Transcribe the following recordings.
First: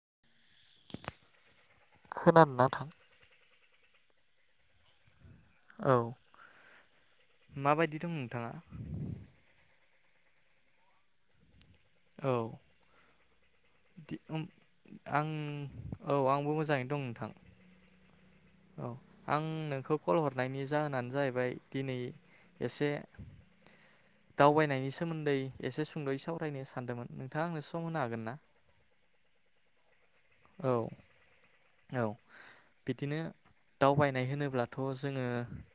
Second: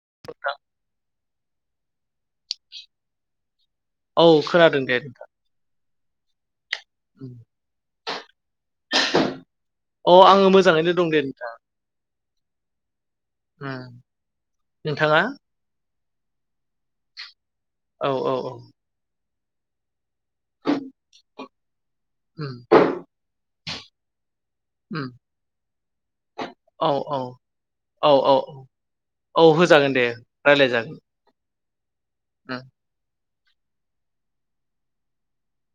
[unintelligible] खोनादोना नोंथां? औ खोनादों दे। औ माबायदि दं नोंथाङा? अ आङो मोजाङैनो दं दे नो औ उम [inaudible] नोंथाङा आं औ आंबो मोजाङैनो दं नोंथां। औ औ औ। आं नोंखौ कल हरनायनि जाहोनानो जाहैबाय दिनै उम एसे दावबायनायनि उम सोमोन्दै एसे सुंदयै सावरायनो सान औ औ औ औ औ औ होजागोन दे रायलाय औ जागोन औ बिदिनो दावबायनाय होनोब्लाथ' जोङो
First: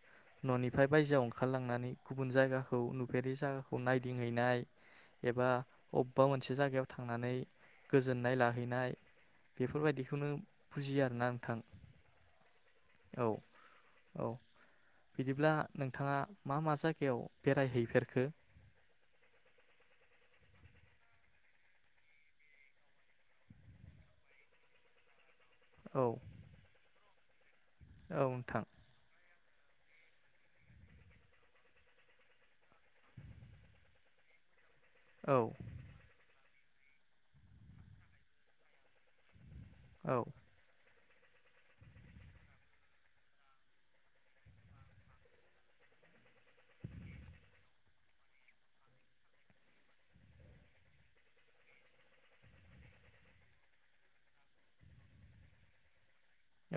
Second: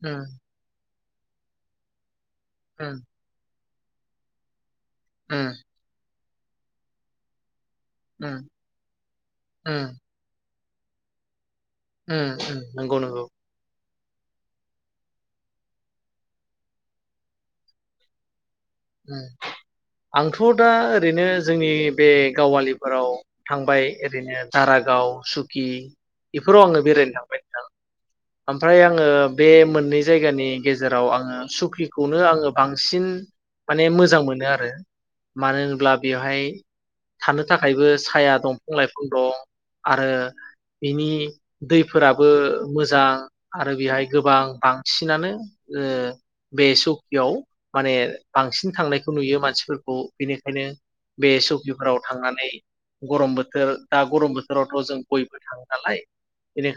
उम न'निफ्राय बायजोआव ओंखारलांनानै गुबुन जायगाखौ उम नुफेरि जा खौ नायदिंहैनाय उम एबा अ बबेबा मोनसे जायगायाव थांनानै गोजोननाय उम लाहैनाय उम बेफोरबायदिखौनो बुजियो आरोना नोंथां नंगौ औ नंगौ औ बिदिब्ला नोंथाङा मा मा जायगायाव बेरायहैफेरखो आंथ' दा ओरैनो जोंनि बे गावालिफोराव थांबाय ओरैनो दारागाव सु ओ औ बेफोराव आङो बेरायनो थां औ नोंथां ओमफ्राय आङो बे मोननै जायगानि गेजेराव आङो सुखिखौनो आङो बांसिन माने मोजां मोनो आरो औ मानो होनब्ला बेवहाय थानो थाखायबो साया दंफां लाइफां दं आरो औ बिनि दैफोराबो मोजां आरो बेहाय गोबां बांसिनानो बे सकियाव माने बांसिन थांनायखौ नुयो मानसिफोरखौ बेनिखायनो बे सकिफोराव थांनानै गरम बोथोर दा गरम बोथोरावथ' जों बयबो थाङो नालाय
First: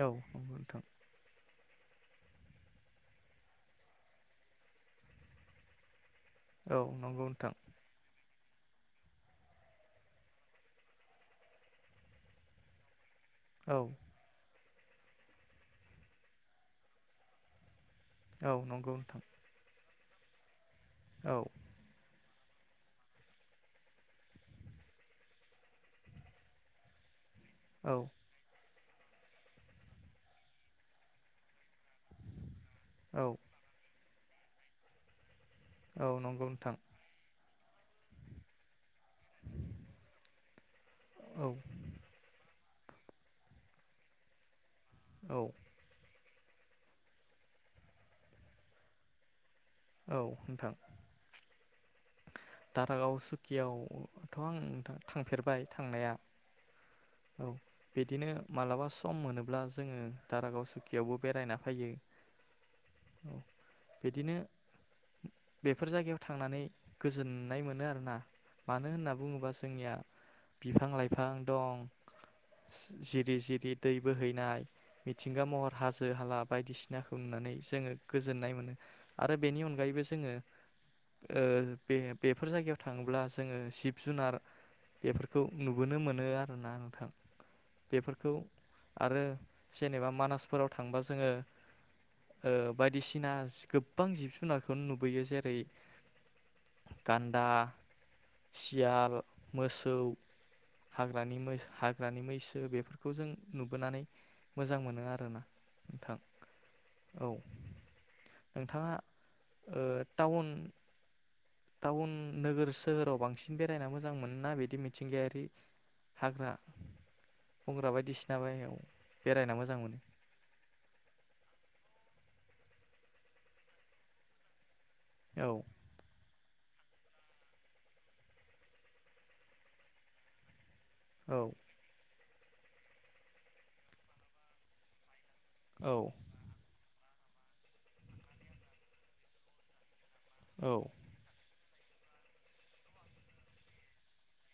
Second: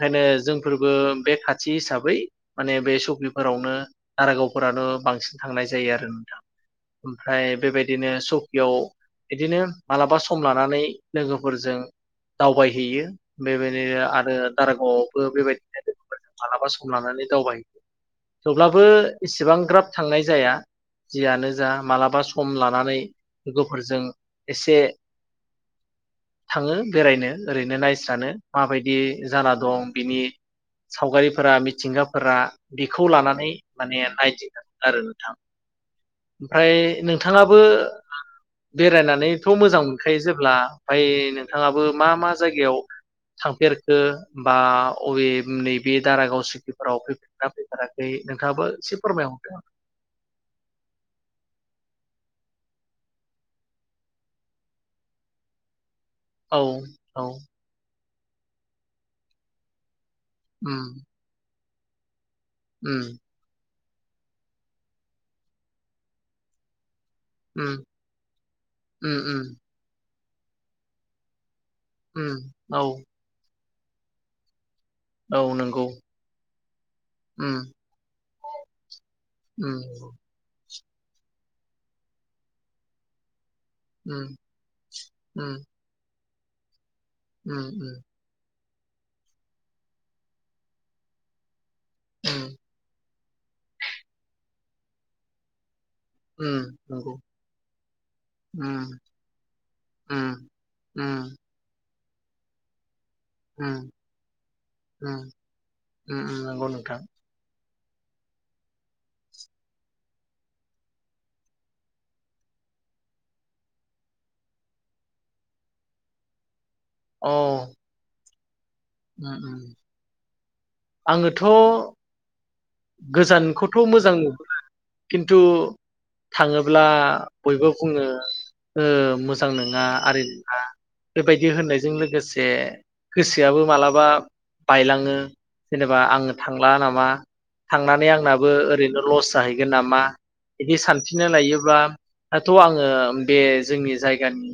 औ नंगौ नोंथां जोंफोरबो बे खाथि खाथि हिसाबै माने बे सकिफोरावनो दारागावफोरानो बांसिन थांनाय जायो आरो नोंथाङा औ नंगौ ओमफ्राय नोंथां बेबायदिनो स बेयाव बिदिनो मालाबा सम लानानै लोगोफोरजों दावबायहैयो औ बेबायदिनो आरो दारागावआवबो बेबायदिनो लोगोफोरजों मालाबा सम लानानै दावबायायो औ थेवब्लाबो नंगौ नोंथां इसेबां ग्राब थांनाय जाया औ जियानो जा मालाबा सम लानानै लोगोफोरजों एसे थाङो बेरायनो। ओरैनो औ नायस्रानो माबायदि जाना दं बिनि सावगारिफोरा मिथिंगाफोरा बेखौ औ लानानै माने नायदिङो आरो नोंथां। औ नंगौ ओमफ्राय नोंथां नोंथाङा बो बेरायनानैथ' मोजां मोनखायो जेब्ला ओमफ्राय औ नोंथाङाबो मा मा जायगायाव थांफेरखो बा अबे औ नैबे दारागाव फोराव फफेरगोना फैफेराखै नोंथाङाबो एसे फोरमायहरदों। औ नोंथां। दारागाव सुकियावथ' आं थांफेरबाय थांनाया। औ औ। बिदिनो मालाबा सम मोनोब्ला जोङो दारागाव उम सुकियावबो बेरायना फैयो। उम। औ बिदिनो बेफोर जायगायाव थांनानै गोजोननाय उम मोनो आरोना मानो होनना उम बुङोब्ला उम जोंनिया बिफां- लाइफां, दं उम औ। जिरि जिरि दै बोहैनाय, औ मिथिंगा महर नंगौ हाजो -हाला बायदिसिनाखौ नुनानै उम जोङो गोजोननाय मोनो आरो बेनि उम अनगायैबो जोङो- ओ। बे बेफोर जायगायाव थाङोब्ला जोङो जिब- जुनार उम बेफोरखौ उम नुबोनो मोनो ना नोंथां। उम। बेफोरखौ आरो जेनेबा मानासफोराव थांबा जोङो उम बायदिसिना गोबां जिब- जुनारखौ नुबोयो जेरै- उम नंगौ गान्दा, उम सियाल, मोसौ, उम उम हाग्रानि मैसो बे बेफोरखौ जों उम नुबोनानै मोजां मोनो उम आरोना नोंथां उम नंगौ नोंथां औ नोंथाङा टाउन टाउन नोगोर सोहोराव बांसिन बेरायना मोजां मोना बिदि मिथिंगायारि हाग्रा अ बुंंग्रा बायदिसिना जाबायाव आङोथ' गोजानखौथ' मोजां मोन खिन्थु औ थाङोब्ला बयबो बुङो मोजां नङा आरि नङा। औ बेबायदि होननायजों लोगोसे जे गोसोआबो मालाबा बायलाङो औ जेनेबा आंनो थांला नामा थांनानै आंनाबो ओरैनो लस जाहैगोन नामा? बिदि औ सानफिनना लायोबा दाथ' आङो बे जोंनि जायगानि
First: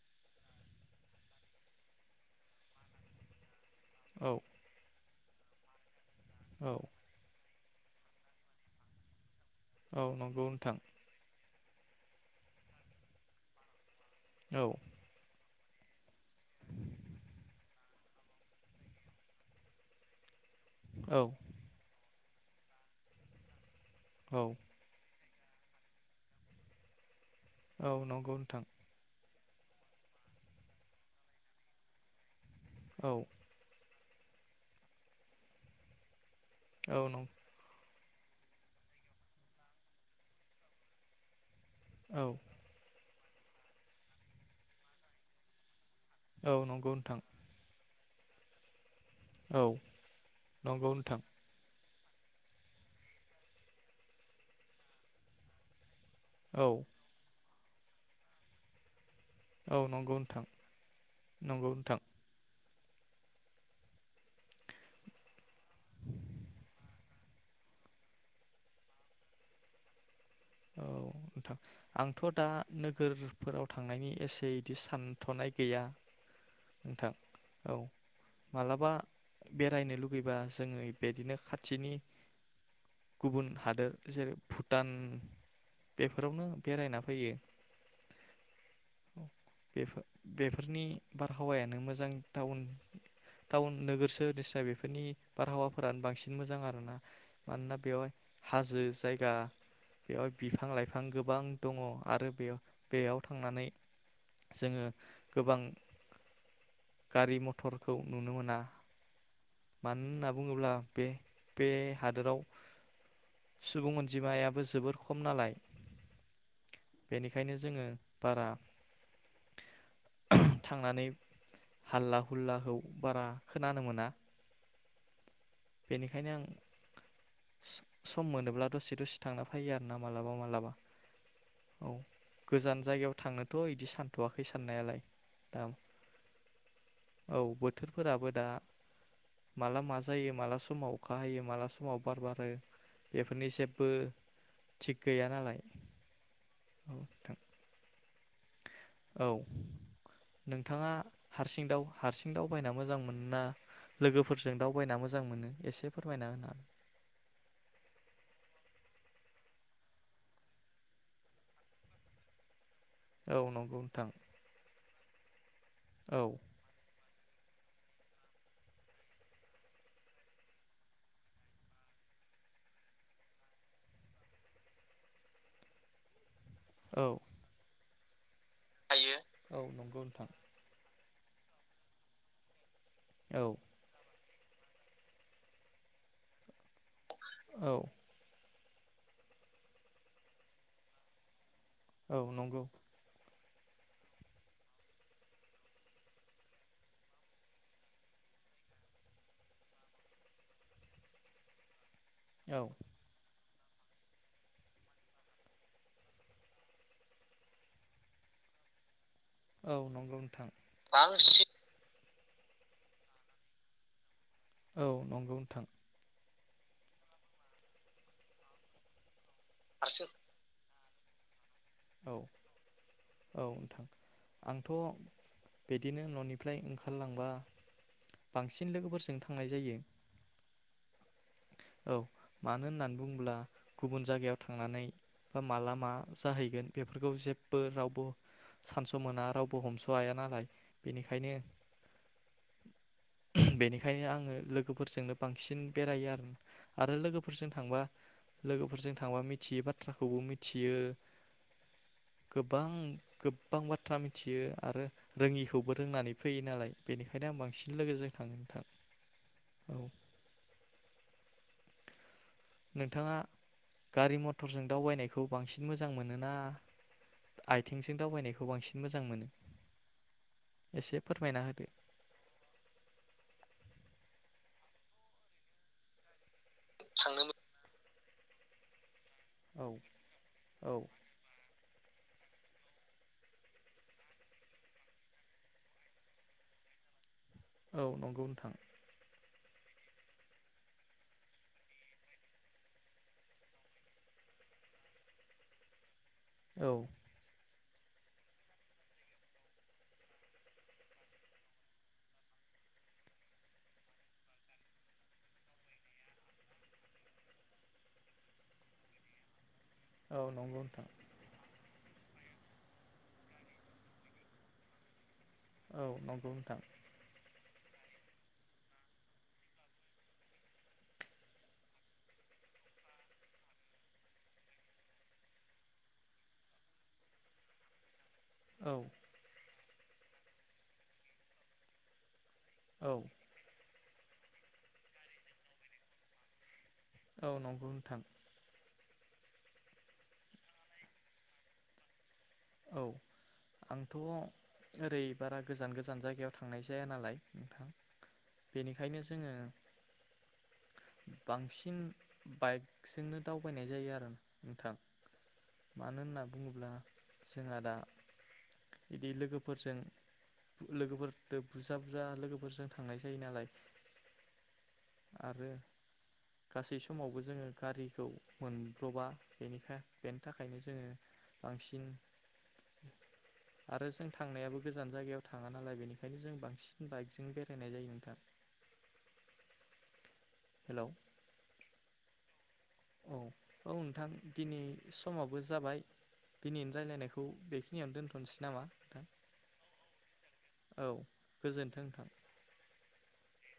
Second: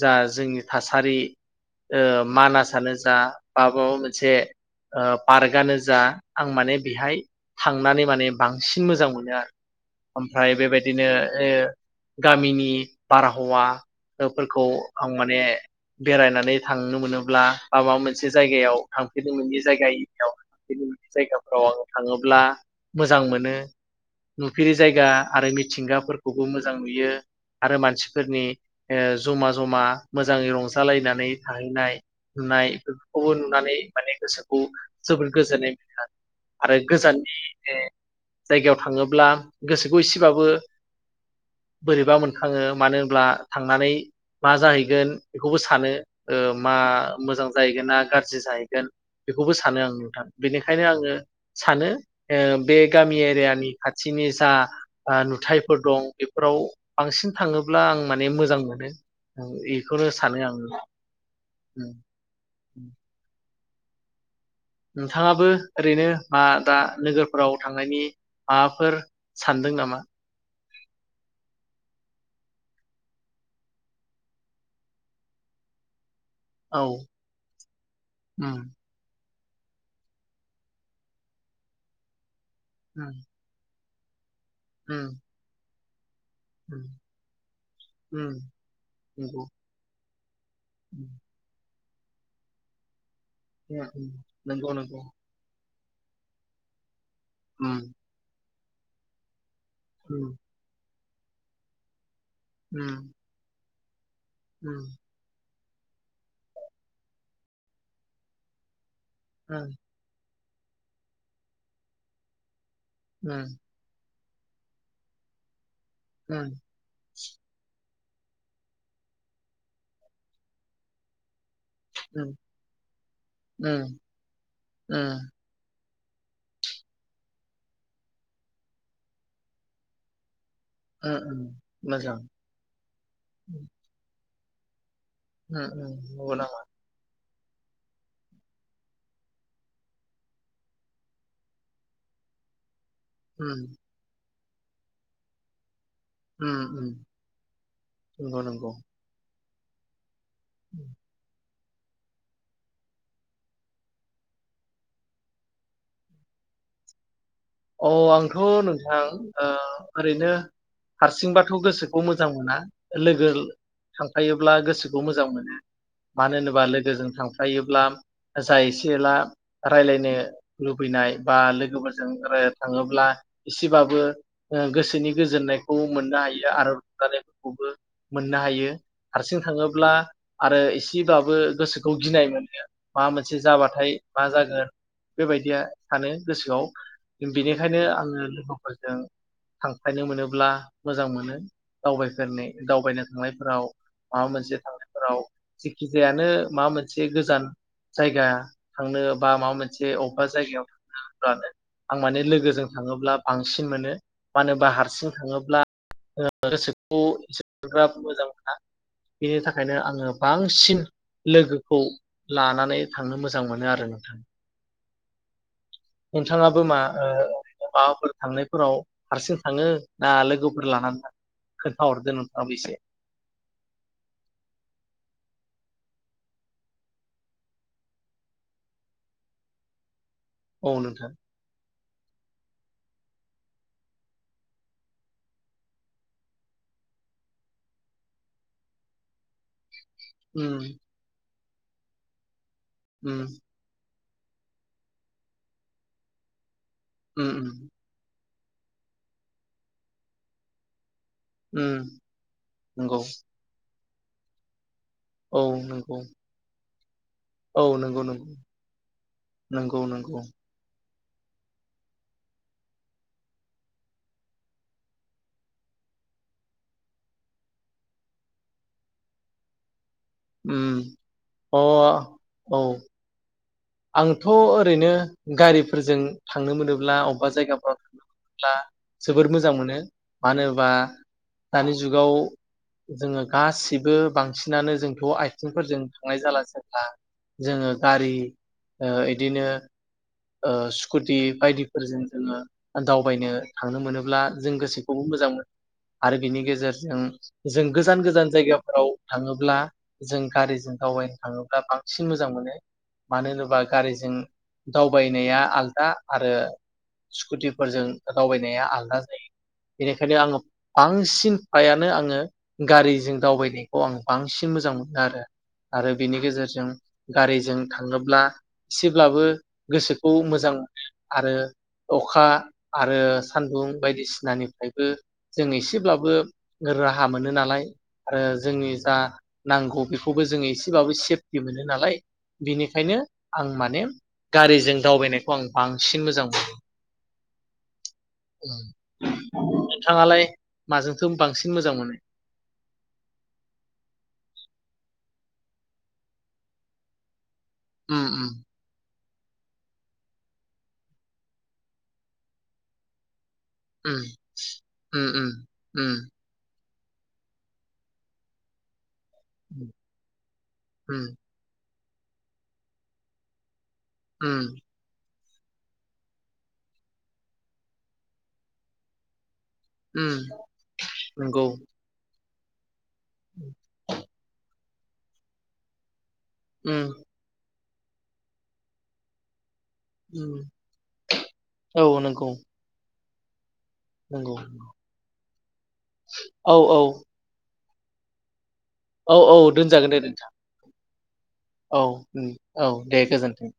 जा जोंनि थासारि ओ मानासानो जा [unintelligible] औ मोनसे ओ पार्कआनो जा आं माने औ बेहाय थांनानै माने बांसिन मोजां मोनो आरो। औ नंगौ ओमफ्राय नोंथां बेबायदिनो ए गामिनि बारहावा [unintelligible] औ फोरखौ आं माने बेरायनानै थांनो मोनोब्ला बा माबा मोन मोनसे जायगायाव थांफेरदोंमोन बे जायगाययाव [unintelligible] औ जायगाफोराव आङो थाङो ब्ला मोजां मोनो। औ नुफेरि जायगा आरो मिथिंगाफोरखौबो मोजां नुयो। आरो औ नंगौ मानसिफोरनि नोंथां ओ जमा जमा मोजाङै रंजालायनानै थाहैनाय नुनाय औ गुबुन नुनानै माने गोसोखौ जोबोर गोजोन्नाय हा आरो औ नं गोजाननि ए जायगायाव थाङोब्ला गोसोखौ एसेबाबो बोरैबा औ मोनखाङो मानो ब्ला थांनानै मा जाहैगोन बेखौबो सानो। ओ औ मा नंगौ नोंथां मोजां जाहैगोना गारजि जाहैगोन बेखौबो औ सानो आं नोंथां, बेनिखायनो नंगौ आङो नोंथां सानो ओ बे गामि एरियानि खाथिनि जा ओ नुथाइफोर दं। बेफोराव औ बांसिन थाङो। अब्ला आं माने मोजां मोनो। ओं औ एखौनो नंगौ सानो नोंथां आङो। [inaudible] नंगौ नोंथां नोंथाङाबो ओरैनो मा दा नोगोरफोराव थांनायनि माबाफोर सानदों नामा? औ नोंथां, आंथ' दा नोगोरफोराव थांनायनि एसे इदि सानथ'नाय गैया। औ नोंथां औ उम मालाबा बेरायनो लुुबैबा जोङो बिदिनो खाथिनि उम गुबुन हादोर जों उम भुटान बेफोरावनो उम बेरायना फैयो। उम नंगौ बेफो बेफोरनि बारहावा नों मोजां टाउन टाउन उम उम नोगोर सोरनिसाय नंगौ नंगौ बेफोरनि बारहावा फोरानो बांसिन मोजां आरो ना। मानोना उम बेयावहाय हाजो जायगा बेयावहाय उम बिफां लाइफ फां गोबां दङ। आरो बेयाव उम बेयाव थांनानै जोङो उम गोबां गारि मथरखौ नुनो मोना। उम माननाब बुङोब्ला बे बे हादोराव उम बिमायाबो जोबोर खम नालाय। उम्म। बेनिखायनो जोंङो। बारा [unintelligible] थांनानै हाल्ला हुलाखौ बारा खोनानो मोना। उम्म। बेनिखायनो आं सम मोनोब्ला दसे दसे थांना फैयो आरो ना मालाबा मालाबा। उम उम औ मोजां गोजान जायगायाव थांनोथ' बिदि सान थवाखै साननायालाय। दा उम्म उम्म नंगौ नामा? औ बोथोरफोराबो दा माला मा जायो माला समाव अखा हायो माला समाव बार बारो बेफोरनि उम जेबो थिग गैया नालाय। उम्म उम्म। औ नोंथां नोंगौ नंगौ। औ। नोंथाङा हा हारसिं दावउ हारसिं दावबायना मोजां मोनो ना लोगोफोरजों दावबायना मोजां मोनो एसे फोरमायना होनो हागोन। अ आंथ' नोंथां ओ ओरैनो हारसिंबाथ' गोसोखौ मोजां मोना। लोगो हागोन औ नंगौ नोंथां थांफायोब्ला गोसोखौ मोज जां मोनो। औ मानो होनोबा लोगोजों थांफा जायोब्ला जा एसे एला राय्लायनो लुबैनाय बा लोगोफोरजों थाङोब्ला एसेबाबो गोसोनि गोजोननायखौ मोननो हायो। आरो औ [unintelligible] मोननो हायो हारसिं औ थाङोब्ला नंगौ नोंथां आरो इसि बाबो गोसोखौ गिनाय मोनो। माबा मोनसे औ जाबाथाय मा जागोन बेबायदिया सानो गोसोआव औ बेनिखायनो आंङो लोगो फोरजों थांफानो मोनोब्ला मोजां मोनो। औ दावबायफेरनाय नंगौ दावबायनो थांनाय फोराव माबा मोनसे थांनायफोराव जेखिजायानो माबा मोनसे गोजान जायगा थांनो बा माबा मोनसे अबेबा जायगायाव थांनो होनब्लानो। आं माने औ लोगोजों थाङोब्ला बां बांसिन मोनो मानो होनोबा हारसिं थाङोब्ला गोसोखौ बारा मोजां मोना। बिनि औ थाखायनो आङो नंगौ नोंथां बांसिन बांसिन लोगोखौ लानानै थांनो मोजां मोनो आरो नोंथां। औ नंगौ नोंथां नोंथाङाबो मा ओ माबाफोर थांनायफोराव हारसिं थाङो हारसिं ना लोगोफोर लानानै खोन्थाहरदो औ नोंथाङाबो एसे औ नोंथां आंथ' बिदिनो न'निफ्राय ओंखारलांबा बांसिन लोगोफोरजों थांनाय जायो। औ नोंथां औ मानो होननानै बुङोब्ला गुबुन जायगायाव थांनानै बा माला मा जाहैगोन बेफोरखौ जेबो रावबो सानस' मोना रावबो हमस' हाया नालाय उम बेनिखायनो उम ओंखायनो आङो लोगोफोरजोंनो बांसिन बेरायो आरो आरो उम लोगोफोरजों उम थांबा लोगोफोरजों थांबा मिथियै बाथ्राखौबो मिथियो उम गोबां नंगौ गोबां बाथ था मिथियो आरो औ रोङिखौबो नंगौ रोंनानै फैयो नालाय बेनिखायनो आं औ बांसिन नंगौ लोगोजों थाङो नंगौ नोंथां नंगौ औ नंगौ नोंथाङा गारि मथरजों दावबायनायखौ बांसिन मोजां मोनो ना आथिंजों दावबायनायखौ बांसिन मोजां मोनो उम एसे फोरमायना अ होदो औ आंथ' ओरैनो गारिफोरजों थांनो मोनोब्ला अबबा जायगाफ्राव हा जोबोर मोजां औ मोनो मानोबा औ दानि जुगाव जोङो गासिबो बांसिनानो जोंथ' आथिंफोरजों थांनाय जाला जेब्ला जोङो औ गारि नंगौ नोंथां ओ इदिनो ओ स्कुटि बायदिफोरजों जोङो दावबायनो थांनो मोनोब्ला जों गोसोखौबो मोजां मोन आरो बिनि औ गेजेरजों जों गोजान गोजान जायगाफोराव थाङोब्ला जों गारिजों दावबायनो थाङोब्ला बांसिन मोजां मोनो मानो होनोबा गारिजों दावबायनाया आलदा आरो स्कुटिफोरजों दावबायनाया आलदा जायो बेनिखायनो औ आङ नंगौ नोंथां बांसिन फायानो आङो गारिजों दावबायनायखौ आं बांसिन मोजां मोनो आरो आरो औ बेनि नंगौ नोंथां गेजेरजों गारैस थाङोब्ला एसेब्लाबो गोसोखौ मोजां मोनो आरो अखा आरो सान्दुं बायदिसिनानिफायबो जों एसेब्लाबो राहा मोनो नालाय। आरो औ जोंनि जा नांगौ बेखौबो जोङो एसेबाबो सेफटि मोनो नालाय। बिनिखायनो औ आं माने गारिजों दावबायनायखौ आं बांसिन मोजां मोनो। औ नंगौ नोंथां। नोंथाङालाय माजोंथो बांसिन मोजां मोनो? औ आंथ' ओरै बारा गोजान गोजान जायगायाव थांनाय जाया नालाय। उम उम जो बांसिन बाइकजोंनो दावबायनाय जायो आरो नोंथां उम उम उम मानो होनना बुङोब्ला जोंहा दा इदि उम लोगोफोरजों उम लोगोफोरदो बुजा जा लोगोफोरजों थांनाय जायो नालाय। उम आरो गासै समावबो जोङो गारिखौ मोनब्र'बा। बेनिखा बेनि उम थाखायनो जोङो नंगौ बांसिन उम आरो जों थांनायाबो गोजान जायगायाव थाङा नालाय बेनि ओंखायनो जों बांसिन बाइकजों बे रानाय जायो नोंथा उम औ नंगौ औ औ नोंथां नंगौ दिनै समाबो जाबाय औ दिनै औ रायलायनायखौ बे खिनियाव दोनथ'नोसै नामा? नोंथां औ औ दोनजागोन दे नोंथां। औ औ गोजोन्थों नोंथां उम औ दे गोजोनथों।